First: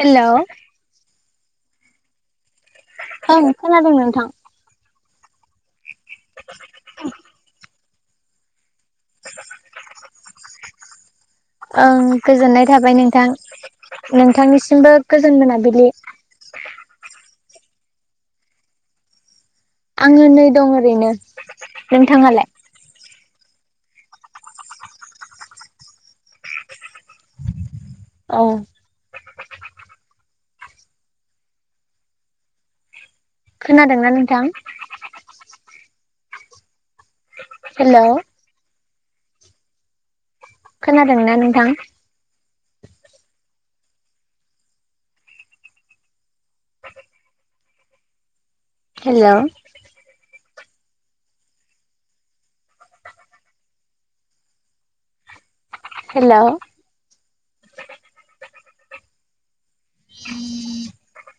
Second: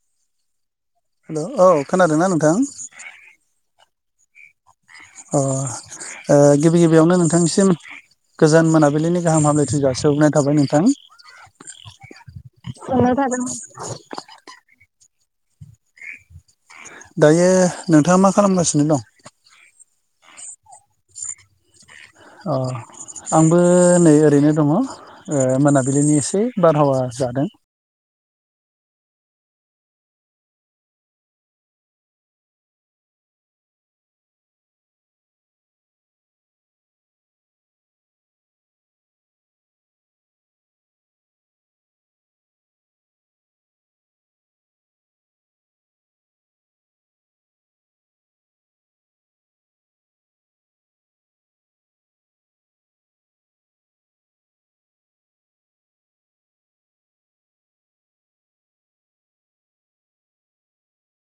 Hello. Hello औ खोनादोंना नोंथां? ओं खोनादों नोंथां। अ ओ गिबि गिबियावनो नोंथांनिसिम गोजान मोनाबिलिनि गाहाम हामलायथि जासिहग्रोनाय थाबाय नोंथां। उम गोजोननाय थाबाय नोंथां। नोंथांनिसिमबो गोजोन मोनाबिलि। दायो नोंथाङा मा खालामगासिनो दं? आङो नै दं ओरैनो। नोंथाङालाय अ आंबो नै ओरैनो दङ। ओ मोनाबिलिनि एसे बारहावा जादों। औ। खोनादोंना नोंथां? हेलौ। खोनादोंना नोंथां? हेलौ। हेलौ। [unintelligible]